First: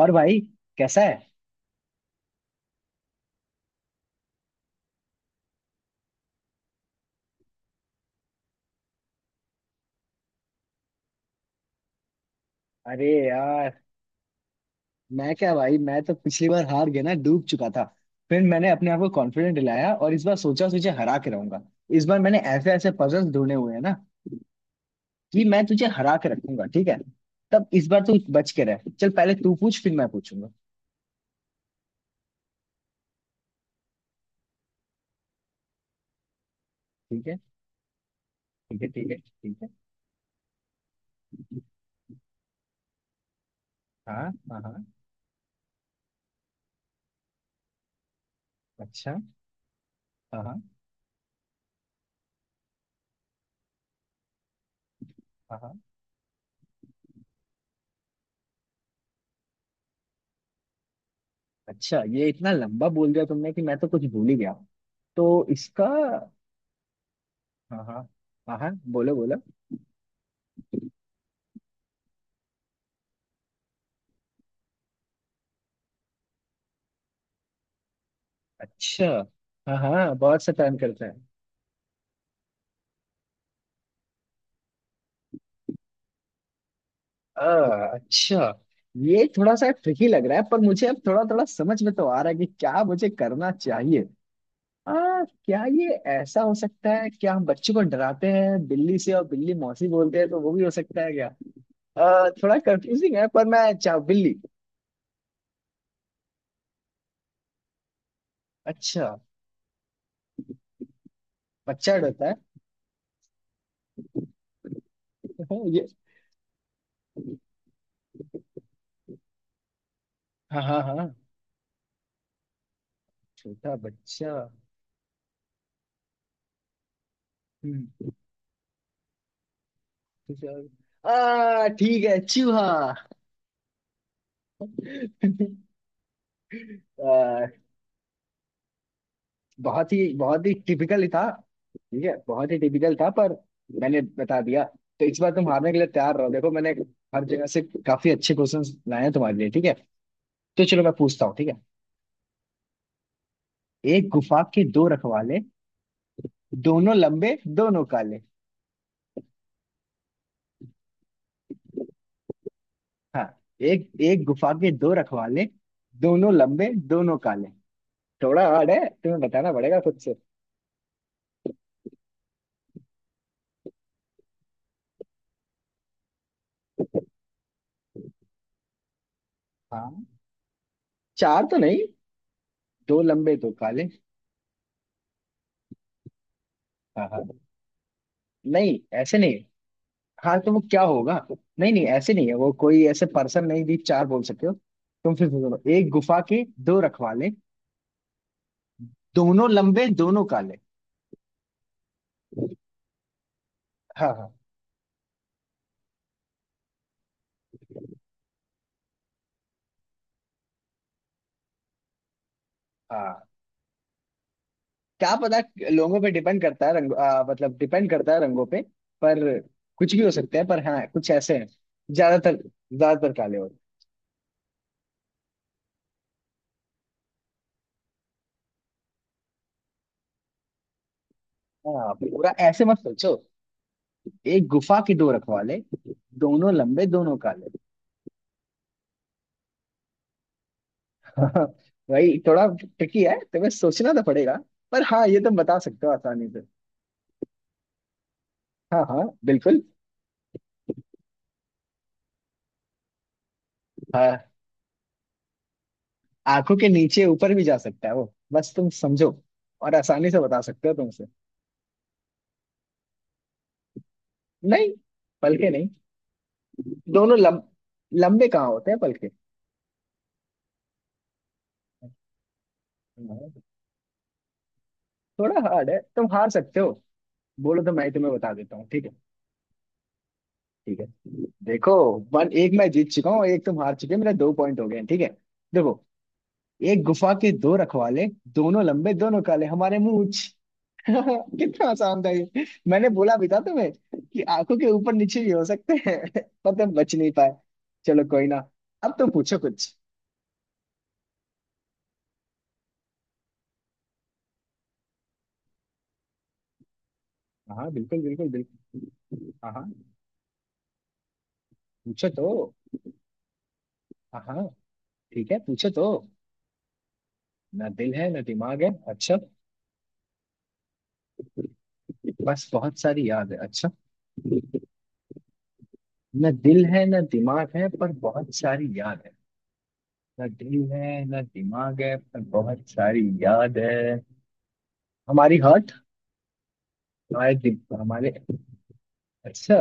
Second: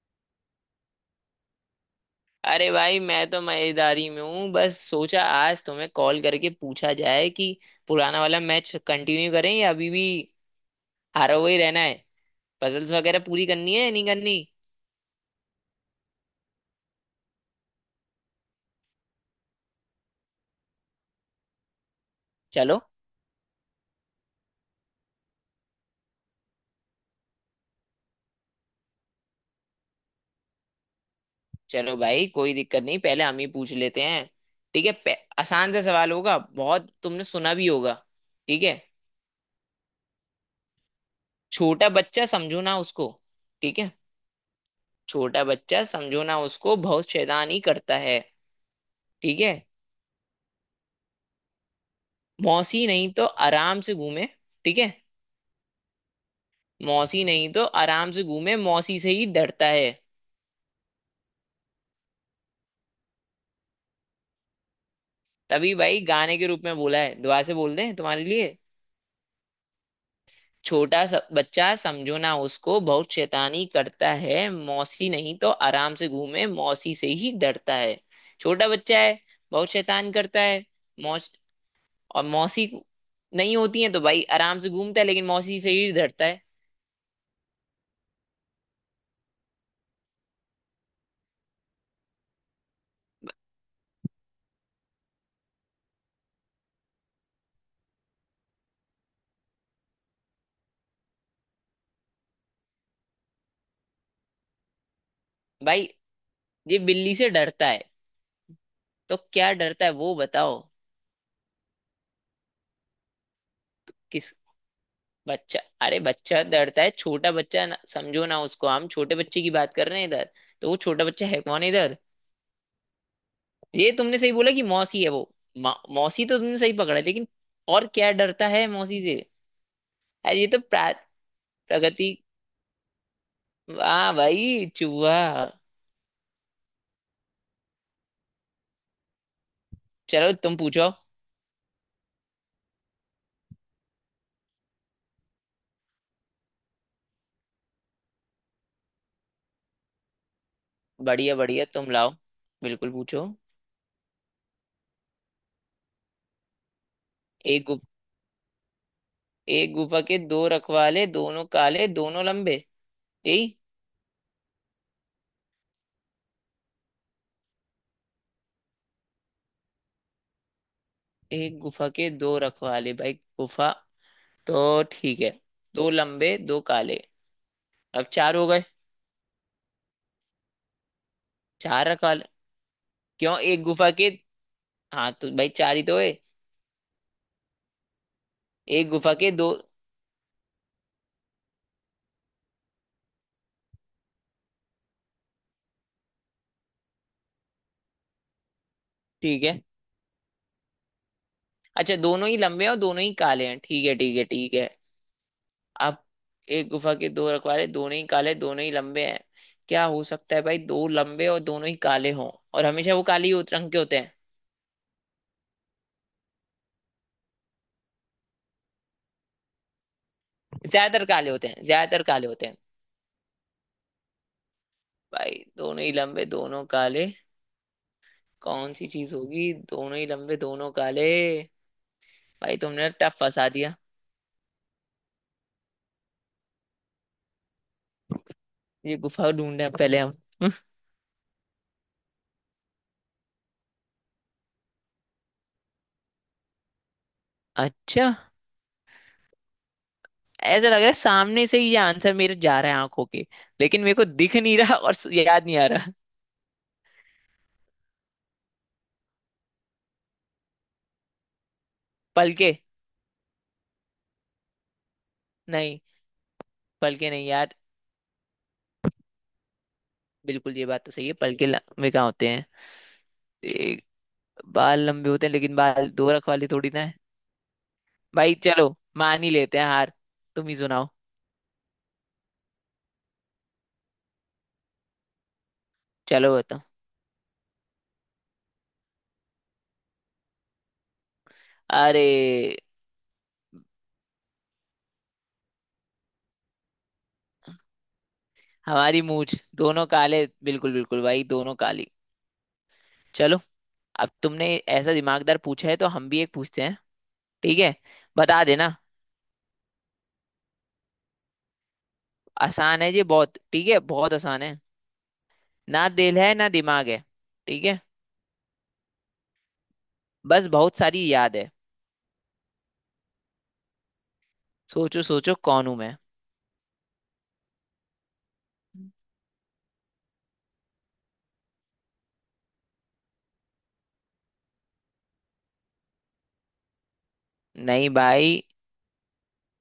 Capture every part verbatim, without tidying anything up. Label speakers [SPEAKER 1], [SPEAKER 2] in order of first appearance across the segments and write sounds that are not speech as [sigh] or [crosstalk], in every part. [SPEAKER 1] और भाई, कैसा है?
[SPEAKER 2] अरे भाई मैं तो मजेदारी में हूँ। बस सोचा आज तुम्हें कॉल करके पूछा जाए कि पुराना वाला मैच कंटिन्यू करें या अभी भी हारा हुआ ही रहना है। पजल्स
[SPEAKER 1] अरे
[SPEAKER 2] वगैरह पूरी करनी
[SPEAKER 1] यार,
[SPEAKER 2] है या नहीं करनी।
[SPEAKER 1] मैं क्या भाई, मैं तो पिछली बार हार गया ना, डूब चुका था। फिर मैंने अपने आप को कॉन्फिडेंट दिलाया और इस बार सोचा तुझे हरा के रहूंगा। इस बार मैंने ऐसे
[SPEAKER 2] चलो,
[SPEAKER 1] ऐसे पजल्स ढूंढे हुए हैं ना कि मैं तुझे हरा के रखूंगा, ठीक है। तब इस बार तू बच के रह, चल पहले तू पूछ फिर मैं पूछूंगा।
[SPEAKER 2] चलो भाई, कोई दिक्कत नहीं, पहले हम ही पूछ लेते हैं। ठीक है, पे- आसान सा सवाल होगा, बहुत तुमने
[SPEAKER 1] ठीक है।
[SPEAKER 2] सुना भी होगा। ठीक है,
[SPEAKER 1] ठीक है। ठीक है। ठीक है।
[SPEAKER 2] छोटा बच्चा समझो ना उसको। ठीक है,
[SPEAKER 1] हाँ, हाँ, हाँ।
[SPEAKER 2] छोटा बच्चा समझो ना उसको, बहुत शैतानी करता है।
[SPEAKER 1] अच्छा।
[SPEAKER 2] ठीक है,
[SPEAKER 1] हाँ, हाँ।
[SPEAKER 2] मौसी नहीं तो आराम से घूमे। ठीक है,
[SPEAKER 1] हाँ, हाँ।
[SPEAKER 2] मौसी नहीं तो आराम से घूमे, मौसी से ही डरता है।
[SPEAKER 1] अच्छा, ये इतना लंबा बोल दिया तुमने कि मैं तो कुछ भूल ही गया। तो
[SPEAKER 2] तभी
[SPEAKER 1] इसका।
[SPEAKER 2] भाई गाने के रूप में बोला है, दुआ से बोल
[SPEAKER 1] हाँ,
[SPEAKER 2] दे
[SPEAKER 1] हाँ।
[SPEAKER 2] तुम्हारे लिए।
[SPEAKER 1] हाँ, हाँ, बोलो बोलो।
[SPEAKER 2] छोटा सा बच्चा समझो ना उसको, बहुत शैतानी करता है, मौसी नहीं तो आराम से घूमे, मौसी से ही डरता है। छोटा बच्चा
[SPEAKER 1] अच्छा।
[SPEAKER 2] है, बहुत
[SPEAKER 1] हाँ,
[SPEAKER 2] शैतान
[SPEAKER 1] हाँ,
[SPEAKER 2] करता
[SPEAKER 1] बहुत
[SPEAKER 2] है।
[SPEAKER 1] शैतान करता है।
[SPEAKER 2] मौस और मौसी नहीं होती है तो भाई आराम से घूमता है, लेकिन मौसी से ही डरता है।
[SPEAKER 1] आ, अच्छा। ये थोड़ा सा ट्रिकी लग रहा है, पर मुझे अब थोड़ा थोड़ा समझ में तो आ रहा है कि क्या मुझे करना चाहिए। आ, क्या ये ऐसा हो सकता है, क्या हम बच्चों को डराते हैं बिल्ली से और बिल्ली मौसी बोलते हैं तो वो भी हो सकता है क्या? आ, थोड़ा कंफ्यूजिंग है, पर मैं चाह बिल्ली।
[SPEAKER 2] भाई ये बिल्ली से डरता है,
[SPEAKER 1] अच्छा।
[SPEAKER 2] तो क्या डरता है वो बताओ।
[SPEAKER 1] बच्चा डरता है।
[SPEAKER 2] किस?
[SPEAKER 1] हाँ,
[SPEAKER 2] बच्चा?
[SPEAKER 1] ये।
[SPEAKER 2] अरे बच्चा डरता है, छोटा बच्चा ना, समझो ना उसको, हम छोटे बच्चे की बात कर रहे हैं इधर।
[SPEAKER 1] हाँ,
[SPEAKER 2] तो वो
[SPEAKER 1] हाँ,
[SPEAKER 2] छोटा
[SPEAKER 1] हाँ।
[SPEAKER 2] बच्चा है कौन इधर?
[SPEAKER 1] छोटा
[SPEAKER 2] ये तुमने
[SPEAKER 1] बच्चा।
[SPEAKER 2] सही बोला कि मौसी है वो। मौ- मौसी तो तुमने सही पकड़ा है, लेकिन
[SPEAKER 1] हम्म।
[SPEAKER 2] और क्या डरता है मौसी से? अरे
[SPEAKER 1] कुछ
[SPEAKER 2] ये तो प्रा-
[SPEAKER 1] और-। आ ठीक
[SPEAKER 2] प्रगति।
[SPEAKER 1] है, चूहा।
[SPEAKER 2] वाह भाई, चूहा।
[SPEAKER 1] [laughs] आ, बहुत ही
[SPEAKER 2] चलो
[SPEAKER 1] बहुत ही
[SPEAKER 2] तुम पूछो।
[SPEAKER 1] टिपिकल ही था। ठीक है, बहुत ही टिपिकल था पर मैंने बता दिया। तो इस बार तुम हारने के लिए तैयार रहो, देखो मैंने हर जगह से काफी अच्छे क्वेश्चंस लाए हैं तुम्हारे लिए, ठीक है। तो चलो मैं पूछता हूँ,
[SPEAKER 2] बढ़िया
[SPEAKER 1] ठीक है।
[SPEAKER 2] बढ़िया, तुम लाओ, बिल्कुल पूछो।
[SPEAKER 1] एक गुफा के दो रखवाले, दोनों लंबे
[SPEAKER 2] एक
[SPEAKER 1] दोनों
[SPEAKER 2] गुफ,
[SPEAKER 1] काले।
[SPEAKER 2] एक गुफा के दो रखवाले, दोनों काले, दोनों लंबे।
[SPEAKER 1] हाँ।
[SPEAKER 2] यही?
[SPEAKER 1] एक एक गुफा के दो रखवाले, दोनों लंबे दोनों काले। थोड़ा हार्ड है, तुम्हें बताना पड़ेगा खुद से।
[SPEAKER 2] एक गुफा के दो रखवाले भाई, गुफा तो ठीक है, दो लंबे दो काले, अब चार हो गए।
[SPEAKER 1] हाँ। चार तो नहीं।
[SPEAKER 2] चार काले
[SPEAKER 1] दो लंबे
[SPEAKER 2] क्यों?
[SPEAKER 1] दो
[SPEAKER 2] एक
[SPEAKER 1] काले।
[SPEAKER 2] गुफा के, हाँ तो भाई चार ही तो है।
[SPEAKER 1] हाँ, हाँ। नहीं,
[SPEAKER 2] एक गुफा
[SPEAKER 1] ऐसे
[SPEAKER 2] के
[SPEAKER 1] नहीं।
[SPEAKER 2] दो,
[SPEAKER 1] हाँ, तो वो क्या होगा? नहीं नहीं, ऐसे नहीं है वो, कोई ऐसे पर्सन नहीं, भी चार बोल सकते हो। तुम फिर बोलो, एक गुफा के दो रखवाले,
[SPEAKER 2] ठीक
[SPEAKER 1] दोनों
[SPEAKER 2] है।
[SPEAKER 1] लंबे दोनों काले।
[SPEAKER 2] अच्छा दोनों ही लंबे हैं और दोनों ही काले हैं, ठीक है
[SPEAKER 1] हाँ,
[SPEAKER 2] ठीक है
[SPEAKER 1] हाँ।
[SPEAKER 2] ठीक है। अब एक गुफा के दो रखवाले, दोनों ही काले, दोनों ही लंबे हैं। क्या हो सकता है भाई, दो लंबे और दोनों ही काले हों, और हमेशा वो
[SPEAKER 1] हाँ,
[SPEAKER 2] काले ही होते- रंग के होते हैं।
[SPEAKER 1] क्या पता। लोगों पे डिपेंड करता है रंग, आ, मतलब डिपेंड करता है रंगों पे। पर कुछ भी हो सकता है, पर हाँ
[SPEAKER 2] ज्यादातर
[SPEAKER 1] कुछ
[SPEAKER 2] काले
[SPEAKER 1] ऐसे हैं।
[SPEAKER 2] होते हैं, ज्यादातर काले
[SPEAKER 1] ज्यादातर
[SPEAKER 2] होते हैं।
[SPEAKER 1] ज्यादातर काले होते
[SPEAKER 2] भाई, दोनों ही लंबे, दोनों काले, कौन सी चीज होगी दोनों ही लंबे दोनों काले?
[SPEAKER 1] हैं। हाँ, पूरा
[SPEAKER 2] भाई
[SPEAKER 1] ऐसे मत
[SPEAKER 2] तुमने
[SPEAKER 1] सोचो।
[SPEAKER 2] टफ फंसा दिया।
[SPEAKER 1] एक गुफा के दो रखवाले, दोनों लंबे दोनों काले।
[SPEAKER 2] ये गुफा ढूंढे पहले हम। [laughs]
[SPEAKER 1] [laughs] भाई, थोड़ा ट्रिकी है, तुम्हें सोचना तो पड़ेगा। पर हाँ, ये तुम बता सकते हो आसानी से।
[SPEAKER 2] अच्छा,
[SPEAKER 1] हाँ, हाँ, बिल्कुल।
[SPEAKER 2] ऐसा लग रहा है सामने से ही ये आंसर मेरे जा रहा है आंखों के, लेकिन मेरे को
[SPEAKER 1] हाँ,
[SPEAKER 2] दिख नहीं रहा और स- याद नहीं आ रहा।
[SPEAKER 1] आंखों के नीचे ऊपर भी जा सकता है वो, बस तुम समझो। और आसानी से बता सकते हो तुमसे।
[SPEAKER 2] पलके?
[SPEAKER 1] नहीं। पलके नहीं।
[SPEAKER 2] नहीं, पलके
[SPEAKER 1] दोनों
[SPEAKER 2] नहीं
[SPEAKER 1] लम,
[SPEAKER 2] यार।
[SPEAKER 1] लंबे कहाँ होते हैं पलके?
[SPEAKER 2] बिल्कुल, ये बात तो सही है, पलके ल- में क्या होते हैं?
[SPEAKER 1] हाँ।
[SPEAKER 2] एक, बाल लंबे होते हैं,
[SPEAKER 1] थोड़ा
[SPEAKER 2] लेकिन
[SPEAKER 1] हार्ड है,
[SPEAKER 2] बाल
[SPEAKER 1] तुम
[SPEAKER 2] दो रख
[SPEAKER 1] हार
[SPEAKER 2] वाले
[SPEAKER 1] सकते
[SPEAKER 2] थोड़ी
[SPEAKER 1] हो।
[SPEAKER 2] ना है।
[SPEAKER 1] बोलो तो मैं ही तुम्हें बता
[SPEAKER 2] भाई
[SPEAKER 1] देता हूँ,
[SPEAKER 2] चलो,
[SPEAKER 1] ठीक है।
[SPEAKER 2] मान ही लेते हैं हार, तुम ही
[SPEAKER 1] ठीक है।
[SPEAKER 2] सुनाओ।
[SPEAKER 1] देखो, वन एक मैं जीत चुका हूँ, एक तुम हार चुके हो, मेरे दो पॉइंट हो गए हैं, ठीक है। देखो,
[SPEAKER 2] चलो बताओ।
[SPEAKER 1] एक गुफा के दो रखवाले, दोनों लंबे दोनों काले, हमारे मूंछ। [laughs] कितना आसान
[SPEAKER 2] अरे
[SPEAKER 1] था, ये मैंने बोला भी था तुम्हें कि आंखों के ऊपर नीचे भी हो सकते हैं। [laughs] पर तुम बच नहीं पाए। चलो, कोई ना। अब
[SPEAKER 2] हमारी
[SPEAKER 1] तुम
[SPEAKER 2] मूछ
[SPEAKER 1] पूछो कुछ।
[SPEAKER 2] दोनों काले, बिल्कुल बिल्कुल भाई, दोनों काली। चलो अब तुमने ऐसा दिमागदार पूछा है, तो हम भी एक पूछते हैं। ठीक
[SPEAKER 1] हाँ,
[SPEAKER 2] है,
[SPEAKER 1] बिल्कुल बिल्कुल
[SPEAKER 2] बता देना।
[SPEAKER 1] बिल्कुल। हाँ, हाँ। पूछो तो।
[SPEAKER 2] आसान है ये बहुत, ठीक है, बहुत
[SPEAKER 1] हाँ,
[SPEAKER 2] आसान
[SPEAKER 1] हाँ।
[SPEAKER 2] है।
[SPEAKER 1] ठीक है, पूछो तो।
[SPEAKER 2] ना दिल है ना दिमाग है, ठीक
[SPEAKER 1] ना
[SPEAKER 2] है,
[SPEAKER 1] दिल है ना दिमाग है, अच्छा।
[SPEAKER 2] बस बहुत सारी याद है।
[SPEAKER 1] बस बहुत सारी याद है, अच्छा।
[SPEAKER 2] सोचो सोचो कौन हूं मैं।
[SPEAKER 1] ना दिल है ना दिमाग है पर बहुत सारी याद है। ना दिल है ना दिमाग है पर बहुत सारी याद है। हमारी हार्ट, हमारे दिल,
[SPEAKER 2] नहीं
[SPEAKER 1] हमारे।
[SPEAKER 2] भाई,
[SPEAKER 1] अच्छा।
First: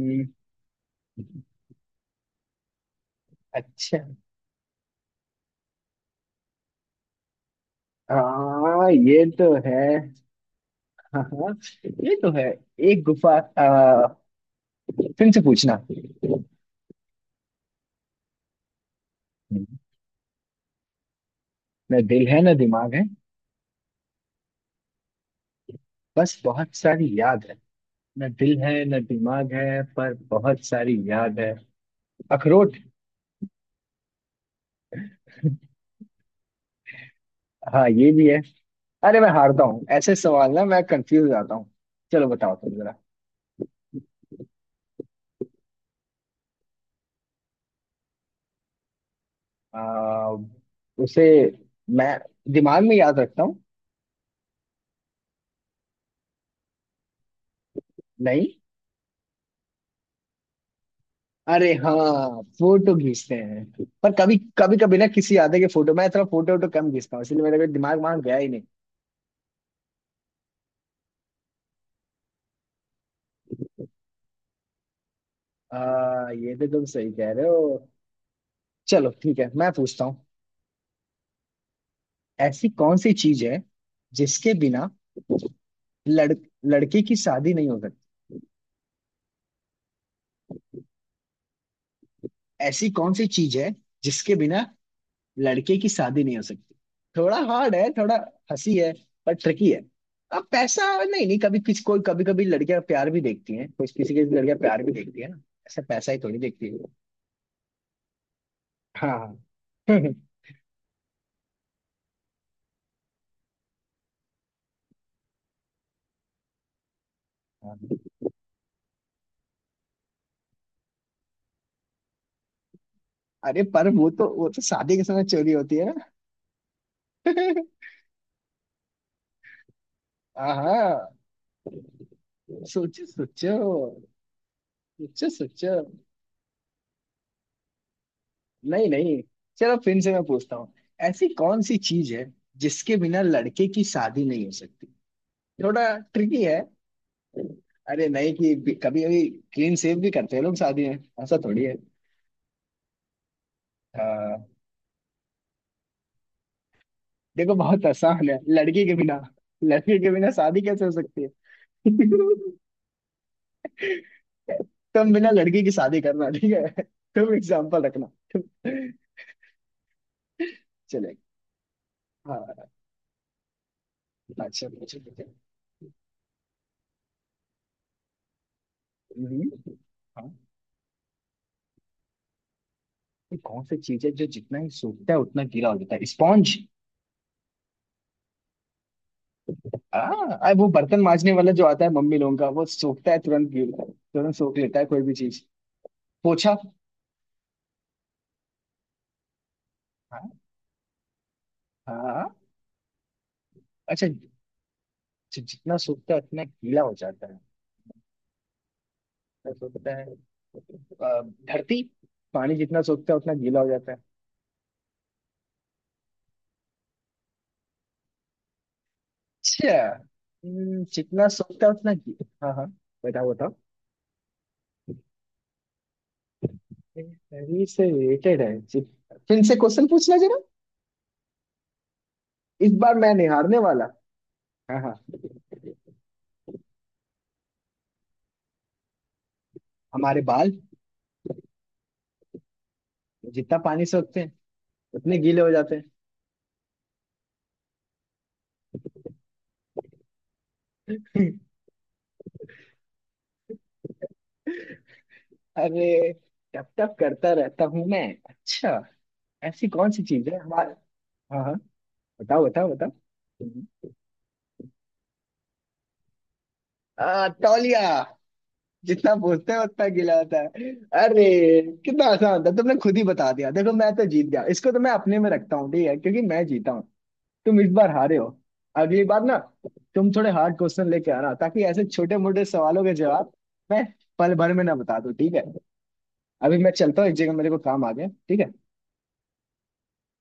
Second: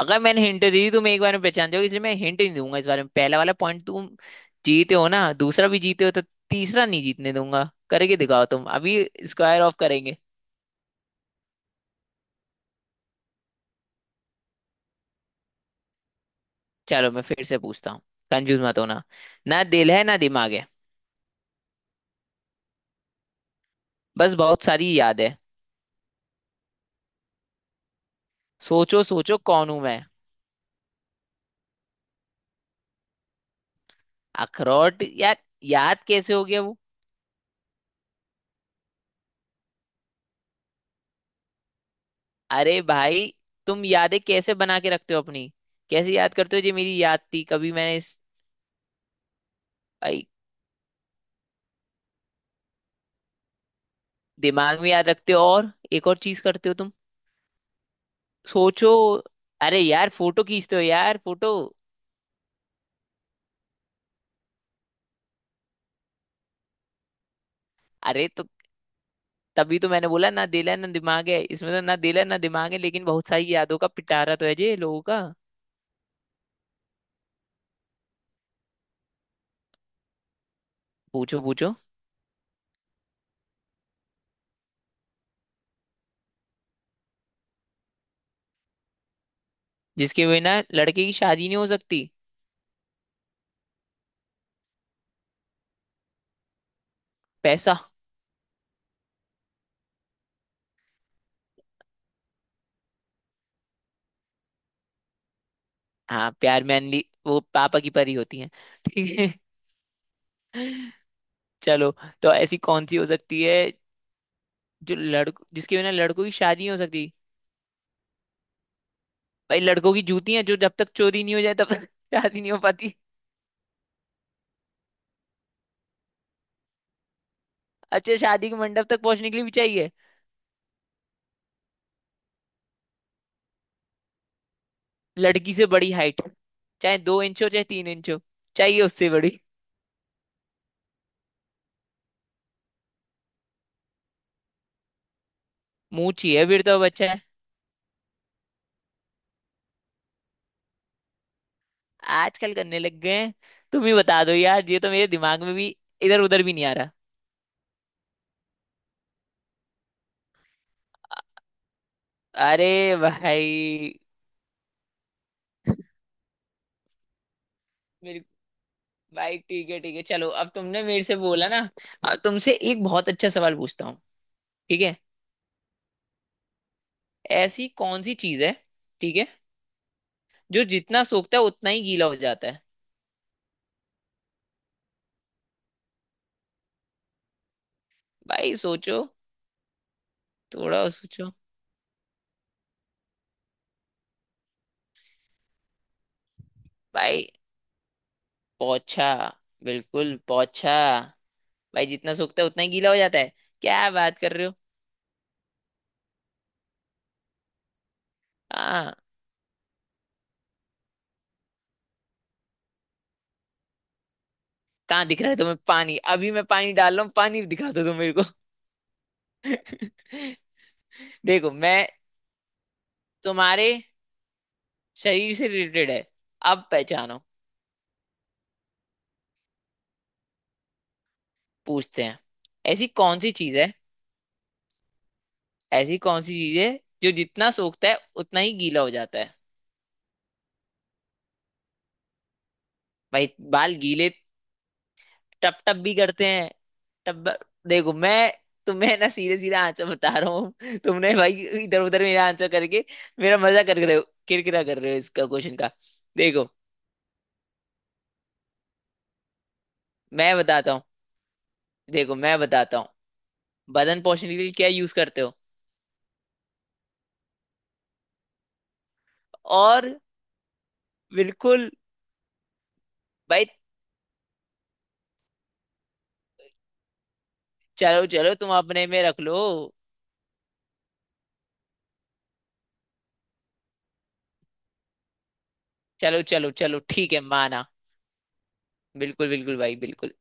[SPEAKER 2] अगर मैंने हिंट दे दी तुम एक बार में पहचान जाओगे, इसलिए मैं हिंट नहीं दूंगा। इस बारे में पहला वाला पॉइंट
[SPEAKER 1] अच्छा।
[SPEAKER 2] तुम जीते हो ना, दूसरा भी जीते हो तो तीसरा नहीं जीतने दूंगा। करके दिखाओ तुम
[SPEAKER 1] हाँ,
[SPEAKER 2] अभी,
[SPEAKER 1] ये तो
[SPEAKER 2] स्क्वायर ऑफ
[SPEAKER 1] है।
[SPEAKER 2] करेंगे।
[SPEAKER 1] हाँ, हाँ, ये तो है। एक गुफा आ, फिर से पूछना।
[SPEAKER 2] चलो मैं फिर से पूछता हूँ, कंफ्यूज मत होना। ना दिल है ना दिमाग है,
[SPEAKER 1] न दिल है न दिमाग है।
[SPEAKER 2] बस बहुत सारी याद है।
[SPEAKER 1] बस बहुत सारी याद है। न दिल है न
[SPEAKER 2] सोचो सोचो
[SPEAKER 1] दिमाग
[SPEAKER 2] कौन हूं
[SPEAKER 1] है
[SPEAKER 2] मैं।
[SPEAKER 1] पर बहुत सारी याद है। अखरोट।
[SPEAKER 2] अखरोट यार, याद कैसे हो गया वो?
[SPEAKER 1] हाँ, ये भी है। अरे मैं हारता हूँ ऐसे सवाल, ना मैं कंफ्यूज हो जाता हूँ। चलो, बताओ तुम
[SPEAKER 2] अरे
[SPEAKER 1] जरा।
[SPEAKER 2] भाई, तुम यादें कैसे बना के रखते हो अपनी? कैसे याद करते हो जी, मेरी याद थी कभी मैंने इस, भाई।
[SPEAKER 1] आ, उसे मैं दिमाग में याद रखता हूँ।
[SPEAKER 2] दिमाग में याद रखते हो, और एक और चीज करते हो तुम,
[SPEAKER 1] नहीं।
[SPEAKER 2] सोचो। अरे यार फोटो खींचते हो यार, फोटो।
[SPEAKER 1] अरे हाँ, फोटो खींचते हैं। पर कभी कभी कभी ना किसी आते के फोटो मैं थोड़ा फोटो वोटो कम खींचता हूँ, इसलिए मेरे को दिमाग वहां
[SPEAKER 2] अरे
[SPEAKER 1] गया
[SPEAKER 2] तो
[SPEAKER 1] ही नहीं।
[SPEAKER 2] तभी तो मैंने बोला ना दिल है ना दिमाग है, इसमें तो ना दिल है ना दिमाग है, लेकिन बहुत सारी यादों का पिटारा तो है जी लोगों का।
[SPEAKER 1] आ, ये तो तुम सही कह रहे हो। चलो ठीक है, मैं पूछता हूँ।
[SPEAKER 2] पूछो पूछो।
[SPEAKER 1] ऐसी कौन सी चीज है जिसके बिना लड़ लड़के की शादी नहीं हो सकती?
[SPEAKER 2] जिसके बिना लड़के की शादी नहीं हो सकती?
[SPEAKER 1] ऐसी कौन सी चीज है जिसके बिना लड़के की शादी नहीं हो सकती? थोड़ा हार्ड
[SPEAKER 2] पैसा।
[SPEAKER 1] है, थोड़ा हंसी है, पर ट्रिकी है। अब पैसा नहीं नहीं, कभी किसी कोई, कभी कभी लड़कियां प्यार भी देखती हैं, कुछ किसी किसी लड़कियां प्यार भी देखती है ना। ऐसा पैसा ही
[SPEAKER 2] हाँ,
[SPEAKER 1] थोड़ी
[SPEAKER 2] प्यार
[SPEAKER 1] देखती
[SPEAKER 2] में
[SPEAKER 1] है।
[SPEAKER 2] अनली वो पापा की परी होती है, ठीक है।
[SPEAKER 1] हाँ,
[SPEAKER 2] [laughs] चलो, तो ऐसी कौन सी हो सकती है जो लड़को जिसके बिना लड़कों की शादी नहीं हो सकती?
[SPEAKER 1] हाँ। [laughs]
[SPEAKER 2] भाई लड़कों की जूतियां, जो जब तक चोरी नहीं हो जाए तब तक [laughs] शादी नहीं हो पाती।
[SPEAKER 1] अरे पर वो तो वो तो शादी के समय चोरी होती है ना। [laughs]
[SPEAKER 2] अच्छा, शादी के मंडप तक पहुंचने के लिए भी चाहिए,
[SPEAKER 1] हाँ। सोचो सोचो। सोचो
[SPEAKER 2] लड़की से
[SPEAKER 1] सोचो।
[SPEAKER 2] बड़ी हाइट, चाहे दो इंच हो चाहे तीन इंच हो, चाहिए
[SPEAKER 1] नहीं
[SPEAKER 2] उससे
[SPEAKER 1] नहीं।
[SPEAKER 2] बड़ी।
[SPEAKER 1] चलो फिर से मैं पूछता हूँ। ऐसी कौन सी चीज है जिसके बिना लड़के की शादी नहीं हो सकती? थोड़ा
[SPEAKER 2] मुंह
[SPEAKER 1] ट्रिकी
[SPEAKER 2] चाहिए,
[SPEAKER 1] है।
[SPEAKER 2] फिर तो बच्चा है।
[SPEAKER 1] अरे नहीं कि कभी कभी क्लीन शेव भी करते हैं लोग शादी में, ऐसा थोड़ी है।
[SPEAKER 2] आजकल करने लग गए हैं। तुम ही बता दो
[SPEAKER 1] हाँ।
[SPEAKER 2] यार, ये तो मेरे दिमाग में भी इधर उधर भी नहीं आ रहा।
[SPEAKER 1] देखो बहुत आसान है, लड़की के बिना। लड़की के बिना शादी कैसे हो सकती है?
[SPEAKER 2] अरे भाई
[SPEAKER 1] [laughs] तुम बिना लड़की की शादी करना, ठीक है। तुम एग्जाम्पल रखना। तुम।
[SPEAKER 2] भाई ठीक है ठीक है, चलो अब तुमने मेरे
[SPEAKER 1] चले।
[SPEAKER 2] से बोला ना, अब तुमसे
[SPEAKER 1] हाँ,
[SPEAKER 2] एक बहुत अच्छा सवाल पूछता हूँ।
[SPEAKER 1] अच्छा
[SPEAKER 2] ठीक है,
[SPEAKER 1] अच्छा। अच्छा।
[SPEAKER 2] ऐसी कौन सी चीज है, ठीक है,
[SPEAKER 1] हम्म। हाँ।
[SPEAKER 2] जो जितना सोखता है उतना ही गीला हो जाता है?
[SPEAKER 1] ये कौन सी चीज है जो जितना ही सूखता है उतना गीला हो जाता है, स्पॉन्ज?
[SPEAKER 2] भाई सोचो।
[SPEAKER 1] हाँ, वो
[SPEAKER 2] थोड़ा
[SPEAKER 1] बर्तन
[SPEAKER 2] सोचो।
[SPEAKER 1] मांजने वाला जो आता है मम्मी लोगों का, वो सोखता है, तुरंत गीला तुरंत सोख लेता है कोई भी चीज। पोछा।
[SPEAKER 2] भाई, पोछा? बिल्कुल
[SPEAKER 1] हाँ,
[SPEAKER 2] पोछा, भाई जितना
[SPEAKER 1] हाँ।
[SPEAKER 2] सोखता है उतना ही गीला हो जाता है, क्या
[SPEAKER 1] अच्छा,
[SPEAKER 2] बात
[SPEAKER 1] जि-।
[SPEAKER 2] कर रहे हो।
[SPEAKER 1] जितना सूखता है उतना गीला हो जाता है।
[SPEAKER 2] हाँ,
[SPEAKER 1] जितना सूखता है। अ, धरती। पानी जितना सूखता है उतना गीला हो जाता है।
[SPEAKER 2] कहाँ दिख रहा है तुम्हें पानी? अभी मैं पानी डाल रहा हूँ, पानी दिखा दो तुम मेरे को। [laughs]
[SPEAKER 1] अच्छा। हम्म, जितना
[SPEAKER 2] देखो
[SPEAKER 1] सूखता है
[SPEAKER 2] मैं,
[SPEAKER 1] उतना गीला, हाँ, हाँ। बताओ बताओ।
[SPEAKER 2] तुम्हारे शरीर से रिलेटेड है, अब पहचानो।
[SPEAKER 1] शरीर से रिलेटेड है, जित- फिर से क्वेश्चन पूछना जरा।
[SPEAKER 2] पूछते हैं।
[SPEAKER 1] इस
[SPEAKER 2] ऐसी
[SPEAKER 1] बार मैं
[SPEAKER 2] कौन
[SPEAKER 1] नहीं
[SPEAKER 2] सी चीज
[SPEAKER 1] हारने
[SPEAKER 2] है,
[SPEAKER 1] वाला। हाँ, हाँ।
[SPEAKER 2] ऐसी कौन सी चीज है जो जितना सोखता है उतना ही गीला हो जाता है?
[SPEAKER 1] हमारे बाल,
[SPEAKER 2] भाई,
[SPEAKER 1] जितना
[SPEAKER 2] बाल
[SPEAKER 1] पानी
[SPEAKER 2] गीले,
[SPEAKER 1] सोखते हैं उतने गीले हो
[SPEAKER 2] टप
[SPEAKER 1] जाते
[SPEAKER 2] टप
[SPEAKER 1] हैं।
[SPEAKER 2] भी करते हैं, टप। देखो मैं, तुम्हें ना सीधे सीधा आंसर बता रहा हूँ तुमने भाई, इधर उधर मेरा आंसर करके मेरा मजा कर रहे हो, किरकिरा कर रहे हो इसका क्वेश्चन का।
[SPEAKER 1] अरे,
[SPEAKER 2] देखो
[SPEAKER 1] टप टप करता रहता हूँ मैं। अच्छा। ऐसी कौन सी चीज
[SPEAKER 2] मैं
[SPEAKER 1] है हमारे?
[SPEAKER 2] बताता हूँ
[SPEAKER 1] हाँ, हाँ,
[SPEAKER 2] देखो मैं
[SPEAKER 1] बताओ बताओ
[SPEAKER 2] बताता हूँ।
[SPEAKER 1] बताओ।
[SPEAKER 2] बदन पोषण के लिए क्या यूज करते हो?
[SPEAKER 1] आ, तौलिया। जितना पूछते हैं उतना
[SPEAKER 2] और?
[SPEAKER 1] गीला होता है। अरे,
[SPEAKER 2] बिल्कुल।
[SPEAKER 1] कितना आसान था, तुमने खुद ही बता
[SPEAKER 2] भाई
[SPEAKER 1] दिया, देखो मैं तो जीत गया, इसको तो मैं अपने में रखता हूँ, ठीक है, क्योंकि मैं जीता हूँ। तुम इस बार
[SPEAKER 2] चलो
[SPEAKER 1] हारे हो।
[SPEAKER 2] चलो, तुम अपने में
[SPEAKER 1] अगली
[SPEAKER 2] रख
[SPEAKER 1] बार
[SPEAKER 2] लो।
[SPEAKER 1] ना तुम थोड़े हार्ड क्वेश्चन लेके आना, ताकि ऐसे छोटे मोटे सवालों के जवाब मैं पल भर में ना बता दूं, ठीक है।
[SPEAKER 2] चलो चलो
[SPEAKER 1] अभी मैं
[SPEAKER 2] चलो,
[SPEAKER 1] चलता हूँ,
[SPEAKER 2] ठीक
[SPEAKER 1] एक
[SPEAKER 2] है,
[SPEAKER 1] जगह मेरे को
[SPEAKER 2] माना।
[SPEAKER 1] काम आ गया, ठीक है।
[SPEAKER 2] बिल्कुल बिल्कुल भाई, बिल्कुल।